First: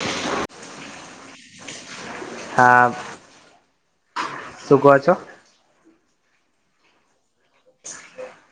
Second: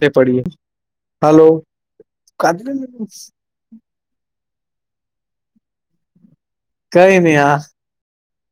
[unintelligible] હાલો હા [inaudible] શું કો છો? કઈ નહી હા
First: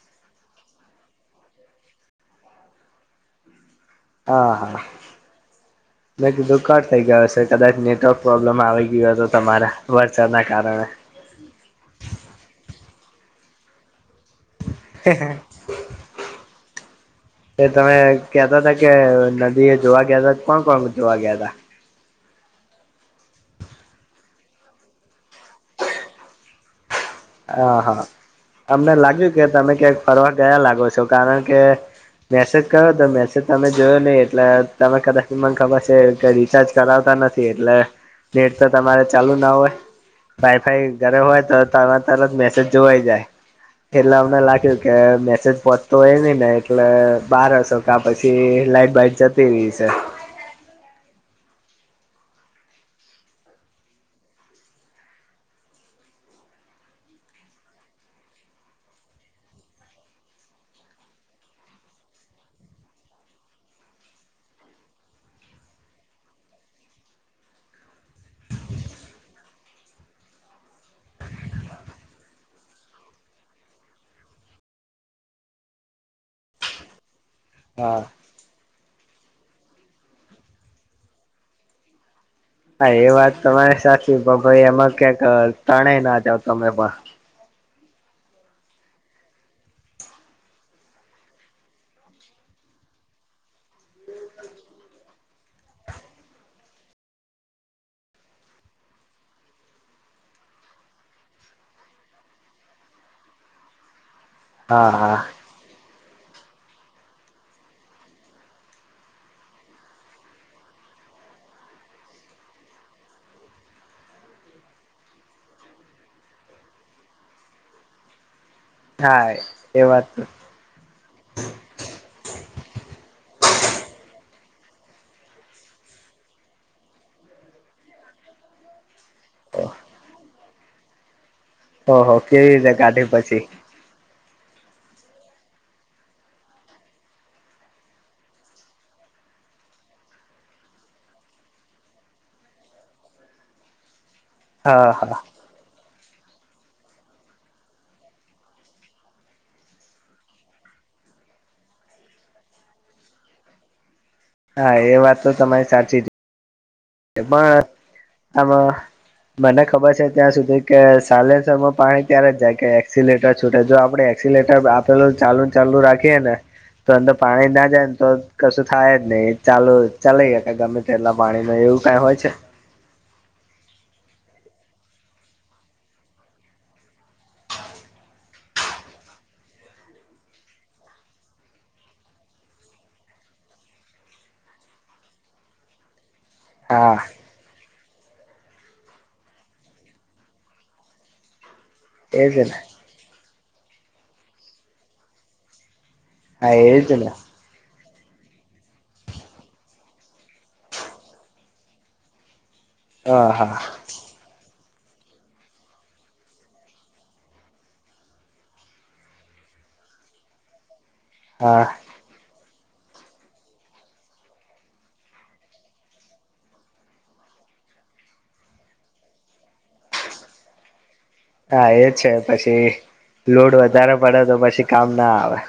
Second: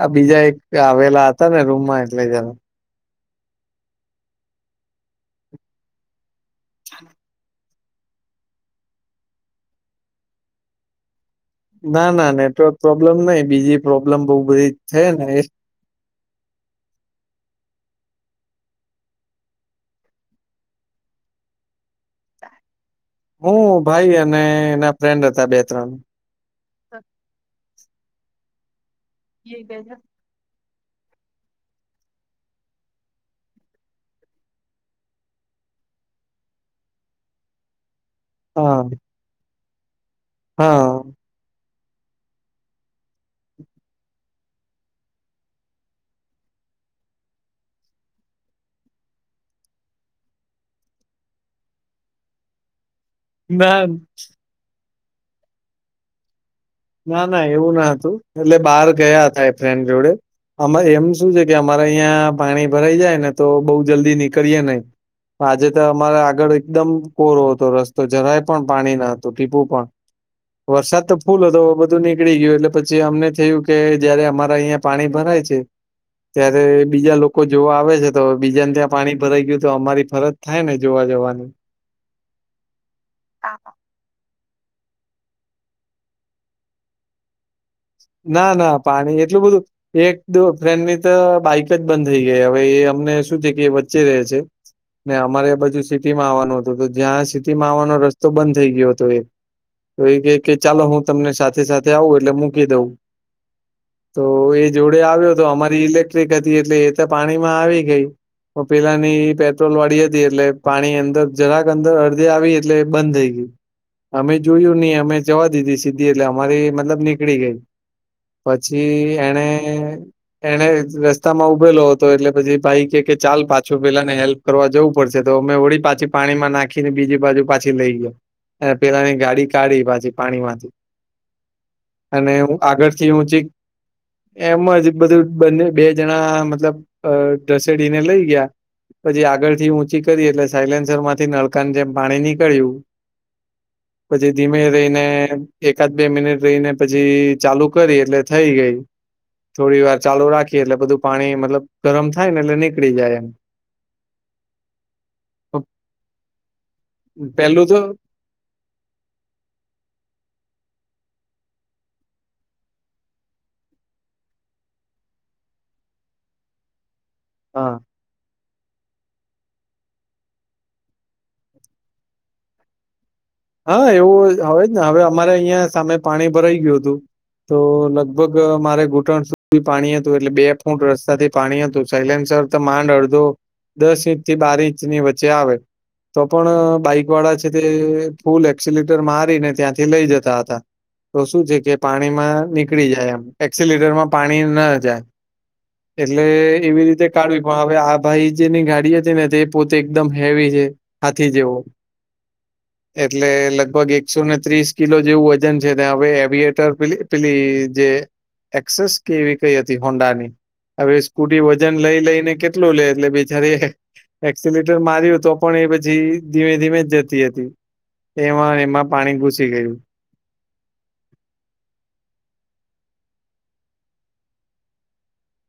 આ બીજા એક આવેલા હતા ને રૂમમાં એટલે જરાક. હા હા મે કીધું કટ થઇ ગયા હશે કદાચ નેટવર્ક પ્રોબ્લેમ આવી ગયો હતો તમારે વરસાદના કારણે. ના ના નેટવર્ક પ્રોબ્લેમ નઈ બીજી પ્રોબ્લેમ બઉ બધી છે ને એ [inaudible] એ તમે કેતા હતા કે નદી એ જોવા ગયા તા કોણ કોણ જોવા ગયા તા? હું ભાઈ અને એના ફ્રેન્ડ હતા બે ત્રણ. હા હા અમને લાગ્યું કે તમે ક્યાંક ફરવા ગયા લાગો છો કારણ કે મેસેજ કર્યો તો મેસેજ તમે જોયો નહી એટલે તમે કદાચ મને ખબર છે કે રિચાર્જ કરાવતા નથ એટલે નેટ તો હા તમારે ચાલુ ના હોય વાઇફાઈ હા ઘરે હોય તો તમે તરત મેસેજ જોવાઈ જાય. એટલે અમને લાગ્યું કે મેસેજ પહોચતો હોય ની ને એટલે બાર હશે કા પછી લાઈટ બાઈટ જતી રહી હશે. ના. ના ના એવું ના હતું એટલે બહાર ગયા હતા એ ફ્રેન્ડ જોડે. આમાં એમ શું છે કે અમારે અહિયા પાણી ભરાઈ જાય ને તો બોવ જલ્દી નીકળીએ નહી. આજે તો અમારે આગળ એકદમ કોરો હતો રસ્તો જરાય પણ પાણી ના હતું ટીપું પણ. વરસાદ તો ફૂલ હતો. બધું નીકળી ગયું એટલે પછી અમને થયું કે જયારે અમારા અહિયાં પાણી ભરાય છે. ત્યારે બીજા લોકો જોવા આવે હા. છે તો બીજાને ત્યાં પાણી ભરાઈ ગયું તો અમારી ફરજ થાય ને જોવા જવાની. હા એ વાત તમારી સાચી પણ ભાઈ એમાં ક્યાંક તણાઈ ના જાવ તમે પણ. ના ના પાણી એટલું બધું એક દ ફ્રેન્ડની તો બાઈક જ બંધ થઈ ગઈ હવે એ અમને શું છે કે વચ્ચે રહે છે. ને અમારે બાજુ સિટીમાં આવવાનું હતું તો જ્યાં સિટીમાં આવવાનો રસ્તો બંધ થઈ ગયો હતો એ. તો એ કે કે ચાલો હું તમને સાથે સાથે આવું એટલે મૂકી દઉં. તો એ હા જોડે હા. આવ્યો તો અમારી ઇલેક્ટ્રિક હતી એટલે એ તો પાણીમાં આવી ગઈ. પેલાની પેટ્રોલ વાળી હતી એટલે પાણી અંદર જરાક અંદર અડધી આવી એટલે બંધ થઈ ગય. અમે જોયું નઈ અમે જવા દીધી સીધી એટલે અમારી મતલબ નીકળી ગઈ. પછી હા એણે એ વાત એણે રસ્તામાં ઉભેલો હતો એટલે પછી ભાઈ કે ચાલ પાછો પેલા ને હેલ્પ કરવા જવું પડશે તો અમે વળી પાછી પાણીમાં નાખીને બીજી બાજુ પાછી લઈ ગયો. અને પેલાની ગાડી કાઢી પાછી પાણીમાંથી ઓહો કે જા આગરથી ઊંચી એમ જ બધું બને બે જણા મતલબ ઘસેડીને લઈ ગયા. પછી આગળથી ઊંચી કરી એટલે સાયલેન્સર માંથી નળકાની જેમ પાણી નીકળ્યું. પછી ધીમે હા રહીને હા. એકાદ બે મિનિટ રહીને પછી ચાલુ કરી એટલે થઈ ગઈ. થોડી વાર ચાલુ રાખીએ એટલે બધું પાણી મતલબ ગરમ થાય ને એટલે નીકળી જાય એમ. [unintelligible] હા એ વાત તો તમારી સાચી જ પેલું પણ તો આમાં મને ખબર છે ત્યાં સુધી કે સાઈલેન્સરમાં પાણી ત્યારે જાય કે એક્સિલેટર છૂટે જો આપડે એક્સિલેટર આપેલું ચાલુ ને ચાલુ રાખીએે ને તો અંદર પાણી ના હા જાય ને તો કશું થાય જ નહી એ ચાલુ ચાલ ગમે તે એટલા પાણી ન એવું કઈ હોય છે. હા એવું હવે જ ને હવે અમારે અહિયાં સામે પાણી ભરાઈ ગયું હતું તો લગભગ મારે ઘૂંટણ સુધી પાણી હતું એટલે બે ફૂટ રસ્તાથી પાણી હતું સયલેન્સર તો માંડ અડધો દસ ઇંચ થી બાર ઇંચ ની વચ્ચે આવે. તો પણ હા બાઈક વાળા છે તે ફૂલ એકસીલેટર મારીને ત્યાંથી લઈ જતા હતા તો શું છે કે પાણીમાં એજ ને ની કળી જાય એમ એકસીલેટરમાં પાણી ના જાય એટલે હા એવી એજ રીતે ને કાઢવી- હવે આ ભાઈ જેની ગાડી હતી ને તે પોતે એકદમ હેવી છે હાથી જેવો. હા એટલે હા લગભગ એક એકસો ને ત્રીસ કિલો જેવું વજન છે ને હવે એવિએટર પેલી જે એક્સેસ કેવી કઈ હતી હોન્ડા ની હવે સ્કૂટી હા વજન લઈ લઈને કે કેટલું લે એટલે બિચારી. એક્સલેટર માર્યું તો પણ એ પછી ધીમે ધીમે જ જતી હતી. એમાં એમાં પાણી ઘુસી ગયું. હા એ છે પછી લોડ વધારે પડે તો પછી કામ ના આવે.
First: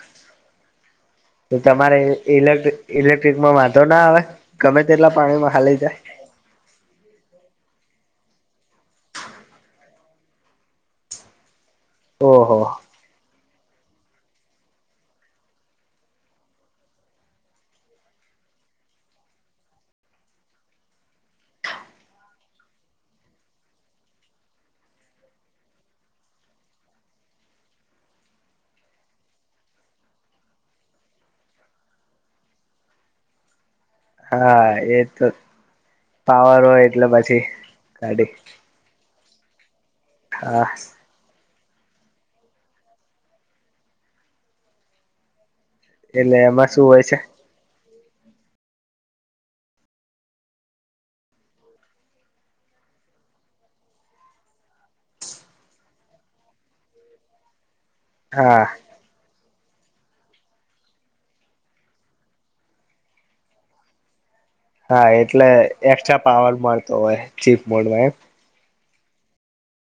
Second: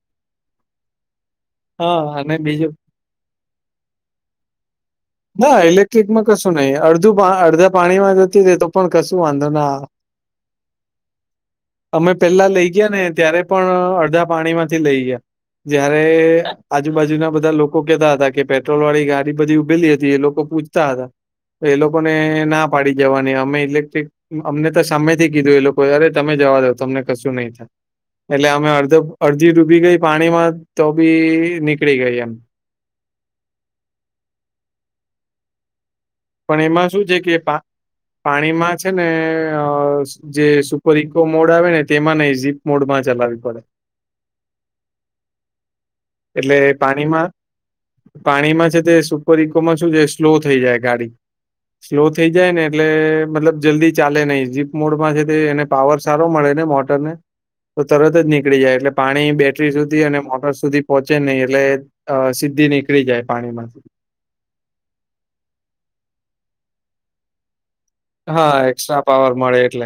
તો તમારે હા અને ઇલેક બીજું ઇલેક્ટ્રિકમાં વાંધો ના આવે ગમે તેટલા પા ના ઇલેક્ટ્રિકમાં કશું નઈ અડધું અડધા પાણીમાં જતુ રે તો પણ કશું વાંધો ના અમે પેલા ઓહો લઈ ગયા ને ત્યારે પણ અડધા પાણી માંથી લઈ ગયા જયારે આજુબાજુના બધા લોકો કેતા હતા કે પેટ્રોલ વાળી ગાડી બધી ઉભેલી હ તી એ લોકો પૂછતા હતા એ લોકોને ના પાડી જવાની અમે ઇલેક્ટ્રિક અમને તો સામેથી કીધું એ લોકો અરે તમે જવા દો તમને કશું નહીં થાય એટલે અમે અડધે અડધી ડૂબી ગઈ પાણીમાં તો બી નીકળી ગઈ એમ હા એ તો પાવર પણ હોય એમાં શું એટલે છે કે પછી પા કાઢી પાણીમાં છે, ને અ જે સુપર ઈકો મોડ આવે ને તેમાં નહી ઝીપ મોડમાં ચલાવી પડે એટલે એમાં શું હોય છે પાણીમાં પાણીમાં છે, તે સુપર ઈકોમાં શું જે સ્લો થઈ જાય ગાડી સ્લો થઈ જાય ને એટલે મતલબ જલ્દી ચાલે નહી જીપ મોડમાં છે, તે એને પાવર સારો મળે ને મોટર ને તો તરત જ હા નીકળી જાય એટલે પાણી બેટરી સુધી અને મોટર સુધી પોહોંચે નહી એટલે અ સીધી નીકળી જાય પાણીમાંથી હા એટલે એક્સ્ટ્રા પાવર મળતો હોય જીપ મોડમાં એમ હા એક્સ્ટ્રા પાવર મળે એટલે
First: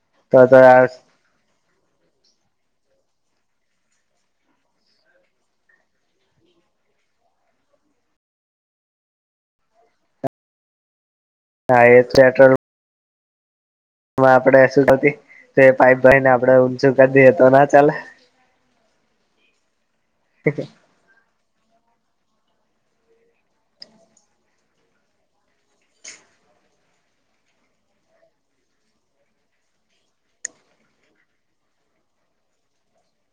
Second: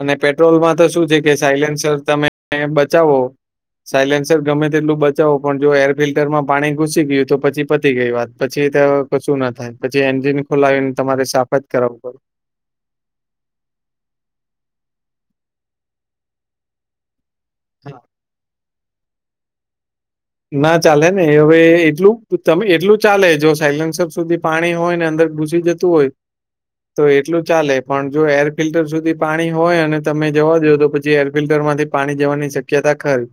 અને પેટ્રોલમાં તો શું છે, કે સાયલેન્સર તમે બચાવો સાયલેન્સર ગમે તેટલું બચાવો પણ જો એર ફિલ્ટરમાં પાણી ઘુસી ગયું તો પછી પતી ગઈ વાત પછી તો કશું ના થાય પછી એન્જિન ખોલાવીને તમારે સા હા એ [unintelligible] એમાં આપણે શુંતી તો એ પાઈપ ભાઈ ને આપડે ઊંચું કરી દએ તો ના હા. ચાલે ના ચાલે ને હવે એટલું તમે એટલું ચાલે જો સાયલન્સર સુધી પાણી હોય ને અંદર ઘુસી જ તુ હોય તો એટલું ચાલે પણ જો એર ફિલ્ટર સુધી પાણી હોય અને તમે જવા દો તો પછી એર ફિલ્ટર માંથી પાણી જવાની શક્યતા ખરી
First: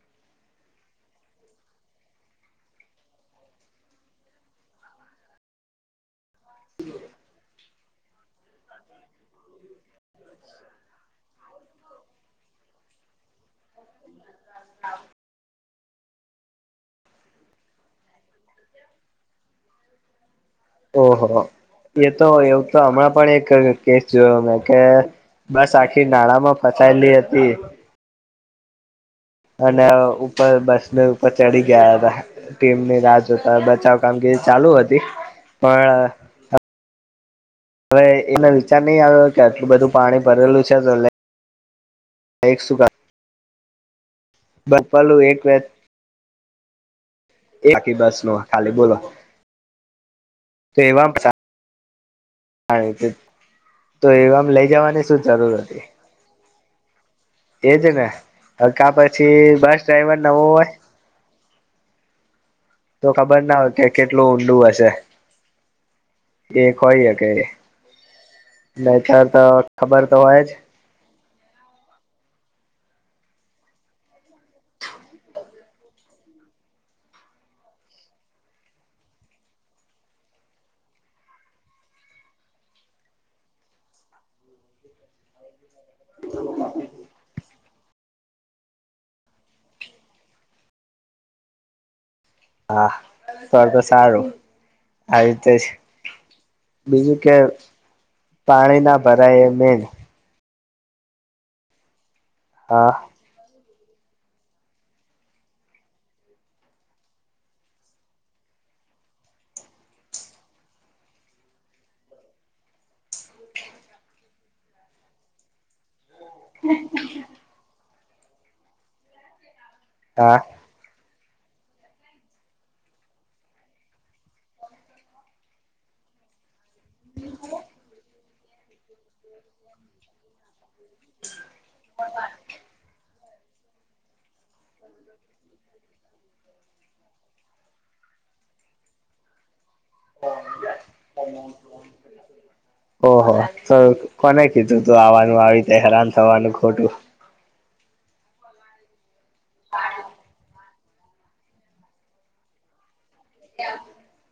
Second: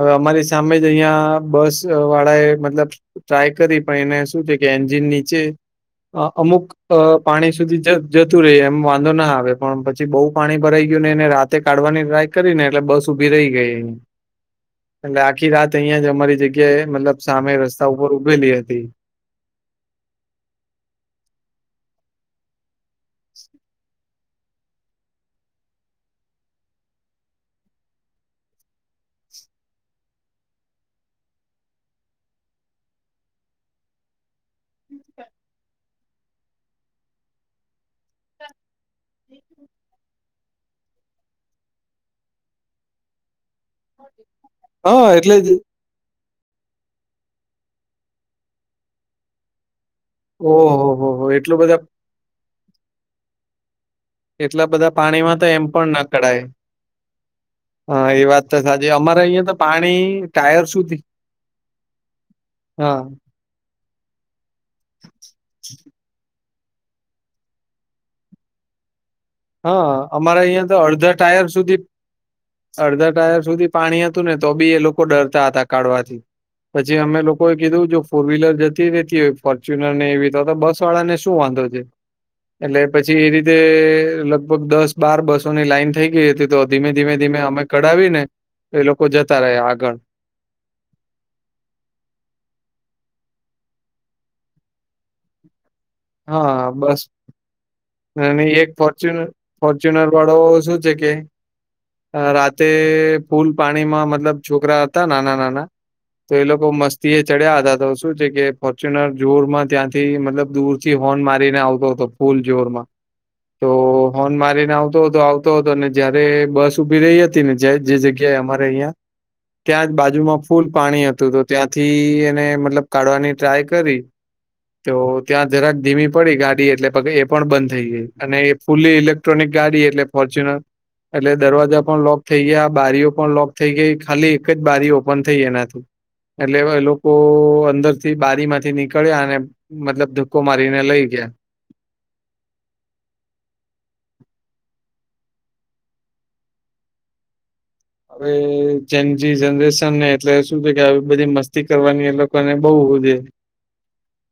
હવે અમારી સામે અહિંયા બસ વાળા એ મતલબ ટ્રાય કરી પણ એને શું છે, કે એન્જિન નીચે અ અમુક અ પાણી સુધી જ જતું રહેે એમ વાંધો ના આવે પણ પછી બો પાણી ભરાઈ ગયું ને એને રા તે કાઢવાની ટ્રાય કરી ને એટલે બસ ઉભી રહી ગઈ એટલે આખી રાત અહિયાં જ અમારી જગ્યાએ મતલબ સામે રસ્તા ઉપર ઉભેલી હતી. ઓહો એ તો એવુંતો હમણાં પણ એક કેસ જોયો મેં કે બસ આખી નાણામાં ફસાયેલી હતી. અને ઉપર બસ ને ઉપર ચડી ગયા હતા. ટીમની રાહ જોતા બચાવ કામગીરી ચાલુ હતી પણ હવે એનો વિચાર નહીં આવ્યો કે આટલું બધું પાણી ભરેલું છે, [unintelligible] એક સુ [inaudible] હા બપાલું એટલે એક જ વેત એ આખી બસનો ખાલી બોલો ઓહો હો એટલું બધા હા તો એમ લઈ જવાની શું જરૂર હતી કડાય એજ ને હા એ વાત તો કા સાચી અમારે પછી અહિયાં તો બસ પાણી ડ્રાઈવર નવો ટાયર હોય સુધી હા. ખબરના હોય કે કેટલું ઊંડું હશે કે હોય કે બેચાર તો ખબર તો હોય જ ત અડધા ટાયર સુધી અડધા ટાયક સુધી પાણી હતું ને તો બી એ લોકો ડરતા હતા કાઢવાથી. પછી અમે લોકોએ કીધું જો ફોર વ્હીલર જતી રતી હોય ફોર્ચ્યુનર ને એવી બસ વાળાનેું વાંધો. એટલે પછી એ રીતે. લગભગ દસ બાર બસોની લાઈન થઈ ગઈ હતી તો ધીમે ધીમે ધીમે અમે કઢાવી ને. તો એ લોકો જતા રહે આગળ. હા સરર તો સારું આવી રીતે. હા બસ બીજું કે અને એક પાણી ના ફોર્ચ્યુનર ભરાય એ મેન ફોર્ચ્યુનર. વાળો શું છે કે રાતે. હા ફૂલ પાણીમાં મતલબ છોકરા હતા નાના નાના. તો એ લોકો મસ્તી એ ચડ્યા હતા તો શું છે કે ફોર્ચ્યુનર જોરમાં ત્યાંથી મતલબ દૂર. પછી હોર્ન મારીને આવતો હતો ફૂલ જોર માં. તો હોન મારીને આવતો હતો આવતો હતો અને. જયારે બસ ઉઊભી રહી હતી ને જે જગ્યાએ અમારે અહં. ત્યાં જ હા બાજુમાં ફૂલ પાણી હતું તો. ત્યાંથી એને મતલબ કાઢવાની ટ્રાય કરી તો ત્યાં. જરાક ધીમી પડી ગાડી એટલે પગ એ પણ બંધ થઈ ગઈ. અને એ ફુલ્લી ઇલેક્ટ્રોનિક ગાડી એટલે ફોર્ચ્યુનર. એટલે દરવાજા પણ લોક થઈ ગયા બારીઓ. પણ લોક થઈ ગઈ ખાલી એકજ બારી ઓપન થઈ એનાથીું. એટલે એ લોકો અંદર થી બારી માંથી નીકળ્યા અને મતલબ. કુમારીને લઈ ગયા. ઓહ તો કોને કીધું તું આવવાનું આવીતે હેરાન થવાનું ખોટું. હવે જેમજી જનરેશન ને એટલે શું છે કે આવ. બધી મસ્તી કરવાની એ લોકો ને બઉુે. [inaudible]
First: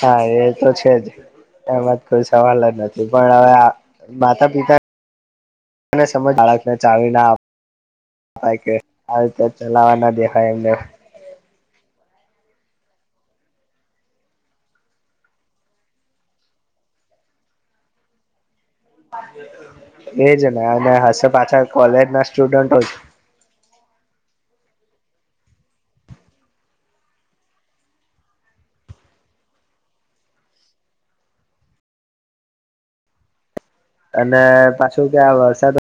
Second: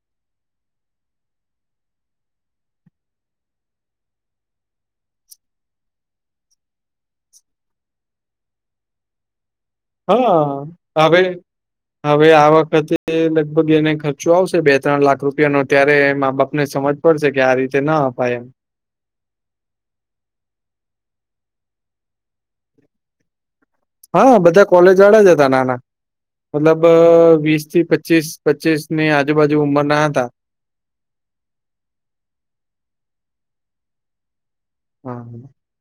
હા એ તો છે જ. એમાંજ કોઈ સવાલજ નથી પણ હવે માતા પિતા. સમજ બાળકને ચાવવીના રીતે. ચલાવાના દેખાય એમને. તબે. હવે આ વખતે લગભગ એને ખર્ચો આવશે બે ત્રણ લાખ રૂપિયાનોો ત્યારે મા બાપ ને સમજ. પડશે કે આ રીતે ના અપાય એમ એજ ને અને હશે પાછા કોલેજ ના સ્ટુડન્ટો હા બધા કોલેજ વાળા જ હતા નાના મતલબ વીસ થી પચીસ પચીસ ની આજુબાજુ ઉંમર ના હતા. અને પાછું હા ક્યાં વરસાદ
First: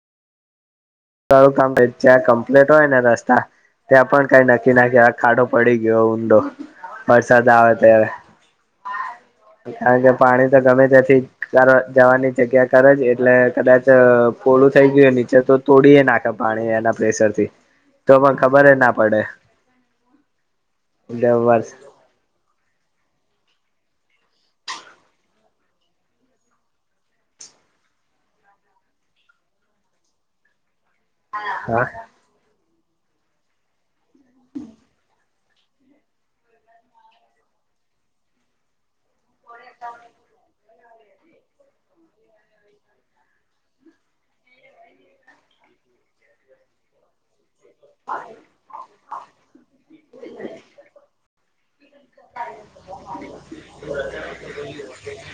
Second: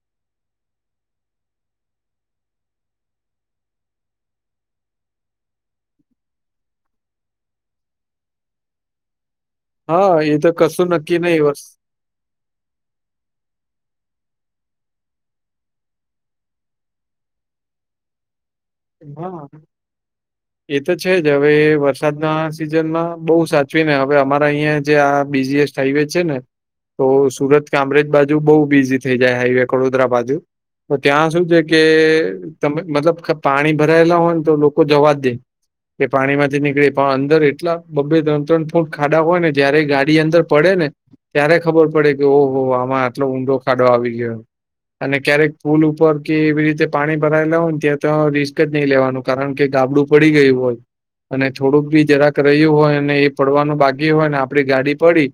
સારું કામ ત્યાં કમ્પ્લીટ હોય ને રસ્તા ત્યાં પણ કઈ નક્કી નાખ્યા ખાડો પડી ગયો ઊંડો વરસાદ આવે ત્યારે [inaudible] કારણ કે હા એ પાણી તો ગમે કશું નક્કી નહી વર્ષ ત્યાં જવાની જગ્યા કરે જ એટલે કદાચ પોળું થઈ ગયું નીચે તો તોડી નાખે પાણી એના પ્રેશર થી તો પણ ખબર ના પડેવર હા એ તો છે જ હવે વરસાદના સિઝન માં બહુ સાચવી ને હવે અમારે અહીં જે આ બિઝીએસ્ટ હાઈવે છે, ને તો સુરત કામરેજ બાજુ બહુ બીઝી થઈ જાય હાઈવે વડોદરા બાજુ તો ત્યાં શું છે, કે હા તમે મતલબ પાણી ભરાયેલા હોય ને તો લોકો જવા જ દે કે પાણી માંથી નીકળે પણ અંદર એટલા બબે ત્રણ ત્રણ ફૂટ ખાડા હોય ને જયારે ગાડી અંદર પડે ને ત્યારે ખબર પડે કે ઓહ આમાં આટલો ઊંડો ખાડો આવી ગયો અને ક્યારેક પુલ ઉપર કે એવી રીતે પાણી ભરાયેલા હોય. તો રિસ્ક જ નહીં લેવાનું કારણ કે ગાબડું પડી ગયું હોય. અને થોડુંક બી જરાક રહ્યું હોય અને એ પડવાનું બાકી હોય ને આપડી ગાડી પડી.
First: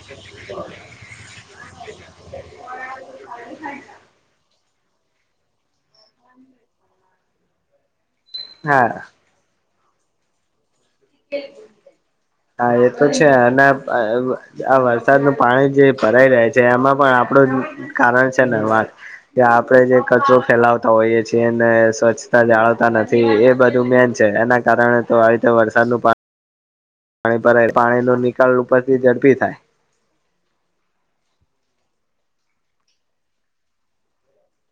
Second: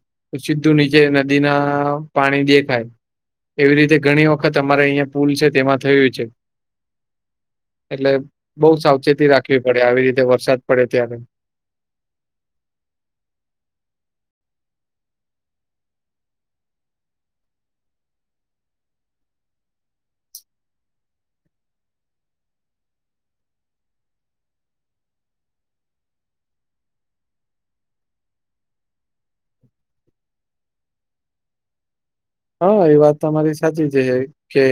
સીધું નીચે નદી ના પાણી દેખાય. એવી રીતે ઘણી વખત અમારે અહિયાં પુલ છે, તેમાં થયું છે. એટલે બઉ હા સાવચેતી રાખવી પડે આવી રીતે વરસાદ પડે ત્યારે. [unintelligible] હા એ તો છે, અને આ વરસાદનું પાણી જે ભરાઈ રહ્યા છે. જે એમાં પણ આપડું કારણ છે, ને વાત કે આપડે જે કચરો ફેલાવતા હોઈએ છીએ એને સ્વચ્છતા જાળવતા નથી એ બધું મેન એના કારણે તો આવી રતે વરસાદ ન પા પાણી ભ પાણી ન નિકાલ ઉપરથી ઝડપી થાય. હા એ વાત તમારી સાચી છે. કે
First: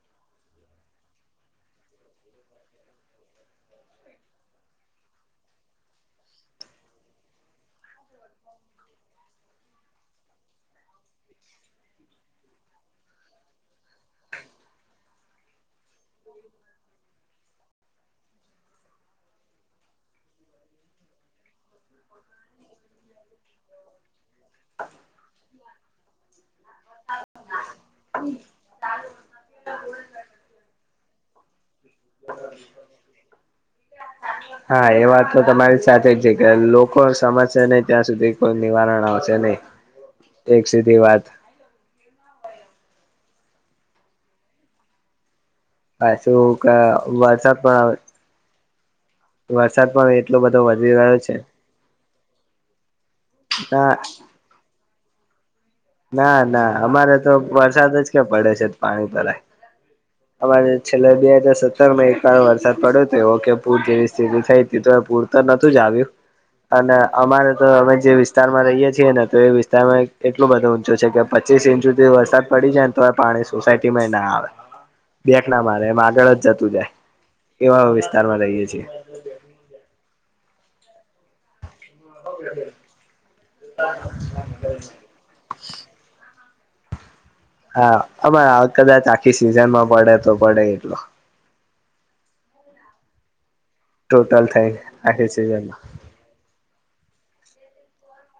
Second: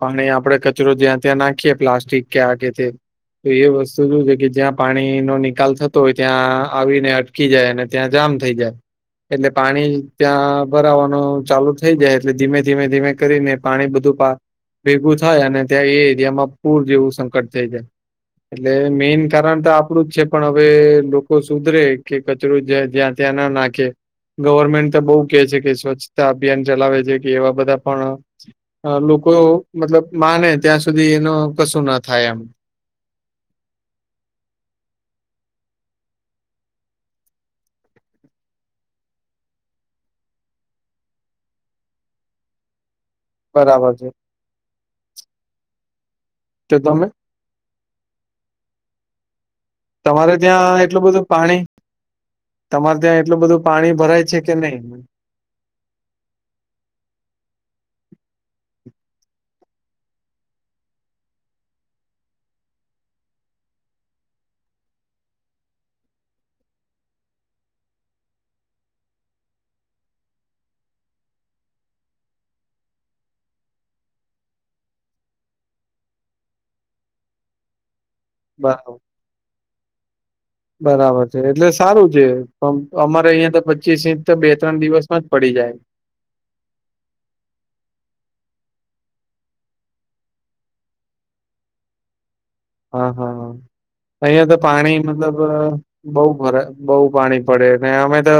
પાણી આપડે કચરો જ્યાં ત્યાં નાખીએ પ્લાસ્ટિક કે આ કે તે. તો એ વસ્તુ શ છે, કે જ્યાં પાણી નો નિકાલ થતો હોય ત્યાં આવીને કી જાય અને ત્યાં જામ થઈ જાય એટલે પાણી ત્યાં ભરાવાનું ચાલુ જ. થઈ જાય એટલે ધીમે ધીમે ધીમે કરીને પાણી બધું. ભેગું થાય અને ત્યાં એ એરિયામાં પૂર જેવું સંકટ થાય જાય. એટલે મેઈન કારણ તો આપડું જ છે, પણ હવે લોકો સુધરે કે કચરું જ જ્યાં ત્યાં ના નાખે ગવર્મેન્ટ તો બહુ કે છે, કે સ્વચ્છતા અભિયાન ચલાવે છે, કે એવા બધા પણ લોકો મતલબ માને ત્યાં સુધી એનો કશું ના થાય એમ. હા એ વાત તો તમારી સાથે જ છે, કે લોકો સમજશે નહી ત્યાં સુધી કોઈ નિવારણ આવશે. ન એક સીધી વાત. બરાબર છે. હછું કે તો તમે વરસાદ પણ આવે. તમારે એટલો બધો ત્યાં વધી એટલું રહ્યો બધું છે પાણી તમારે ત્યાં એટલું બધું ના પાણી ભરાય છે, કે નહી? ના ના અમારે તો વરસાદ જ કે પડે છે, પાણી ભરાય. [inaudible] અમારે છેલ્લા બે હાજાર સત્તર માં એક વાર વરસાદ પડ્યો હતો એવ કે પૂર જેવી સ્થિતિ થઈ હતી તો પૂર તો નથી જ આવ્યું અને અમારે તો અમે જે વિસ્તાર માં રહીએ છીએ ને તો એ વિસ્તારમાં એટલું બધું. છે કે પચીસ ઇંચ સુધી વરસાદ પડી જાય ને તો પાણી સોસાયટીમાં ના આવે. બેક ના મારે એમ આગળ જ જતું જાય એવા વિસ્તારમાં રહીએ છીએ. બરાબર બરાબર છે એટલે સારું છે અમારે અહિયાં તો પચીસ ઇંચ તો બે ત્રણ દિવસ પડી જાય. હા આ કદાચ આખી સિઝનમાં પડે તો પડે એટલો. હા હા હા અ ટોટલ અયા તો થઈને પાણી આખી મતલબ સિઝનમાં બઉરા બહુ પાણી પડે અમે તો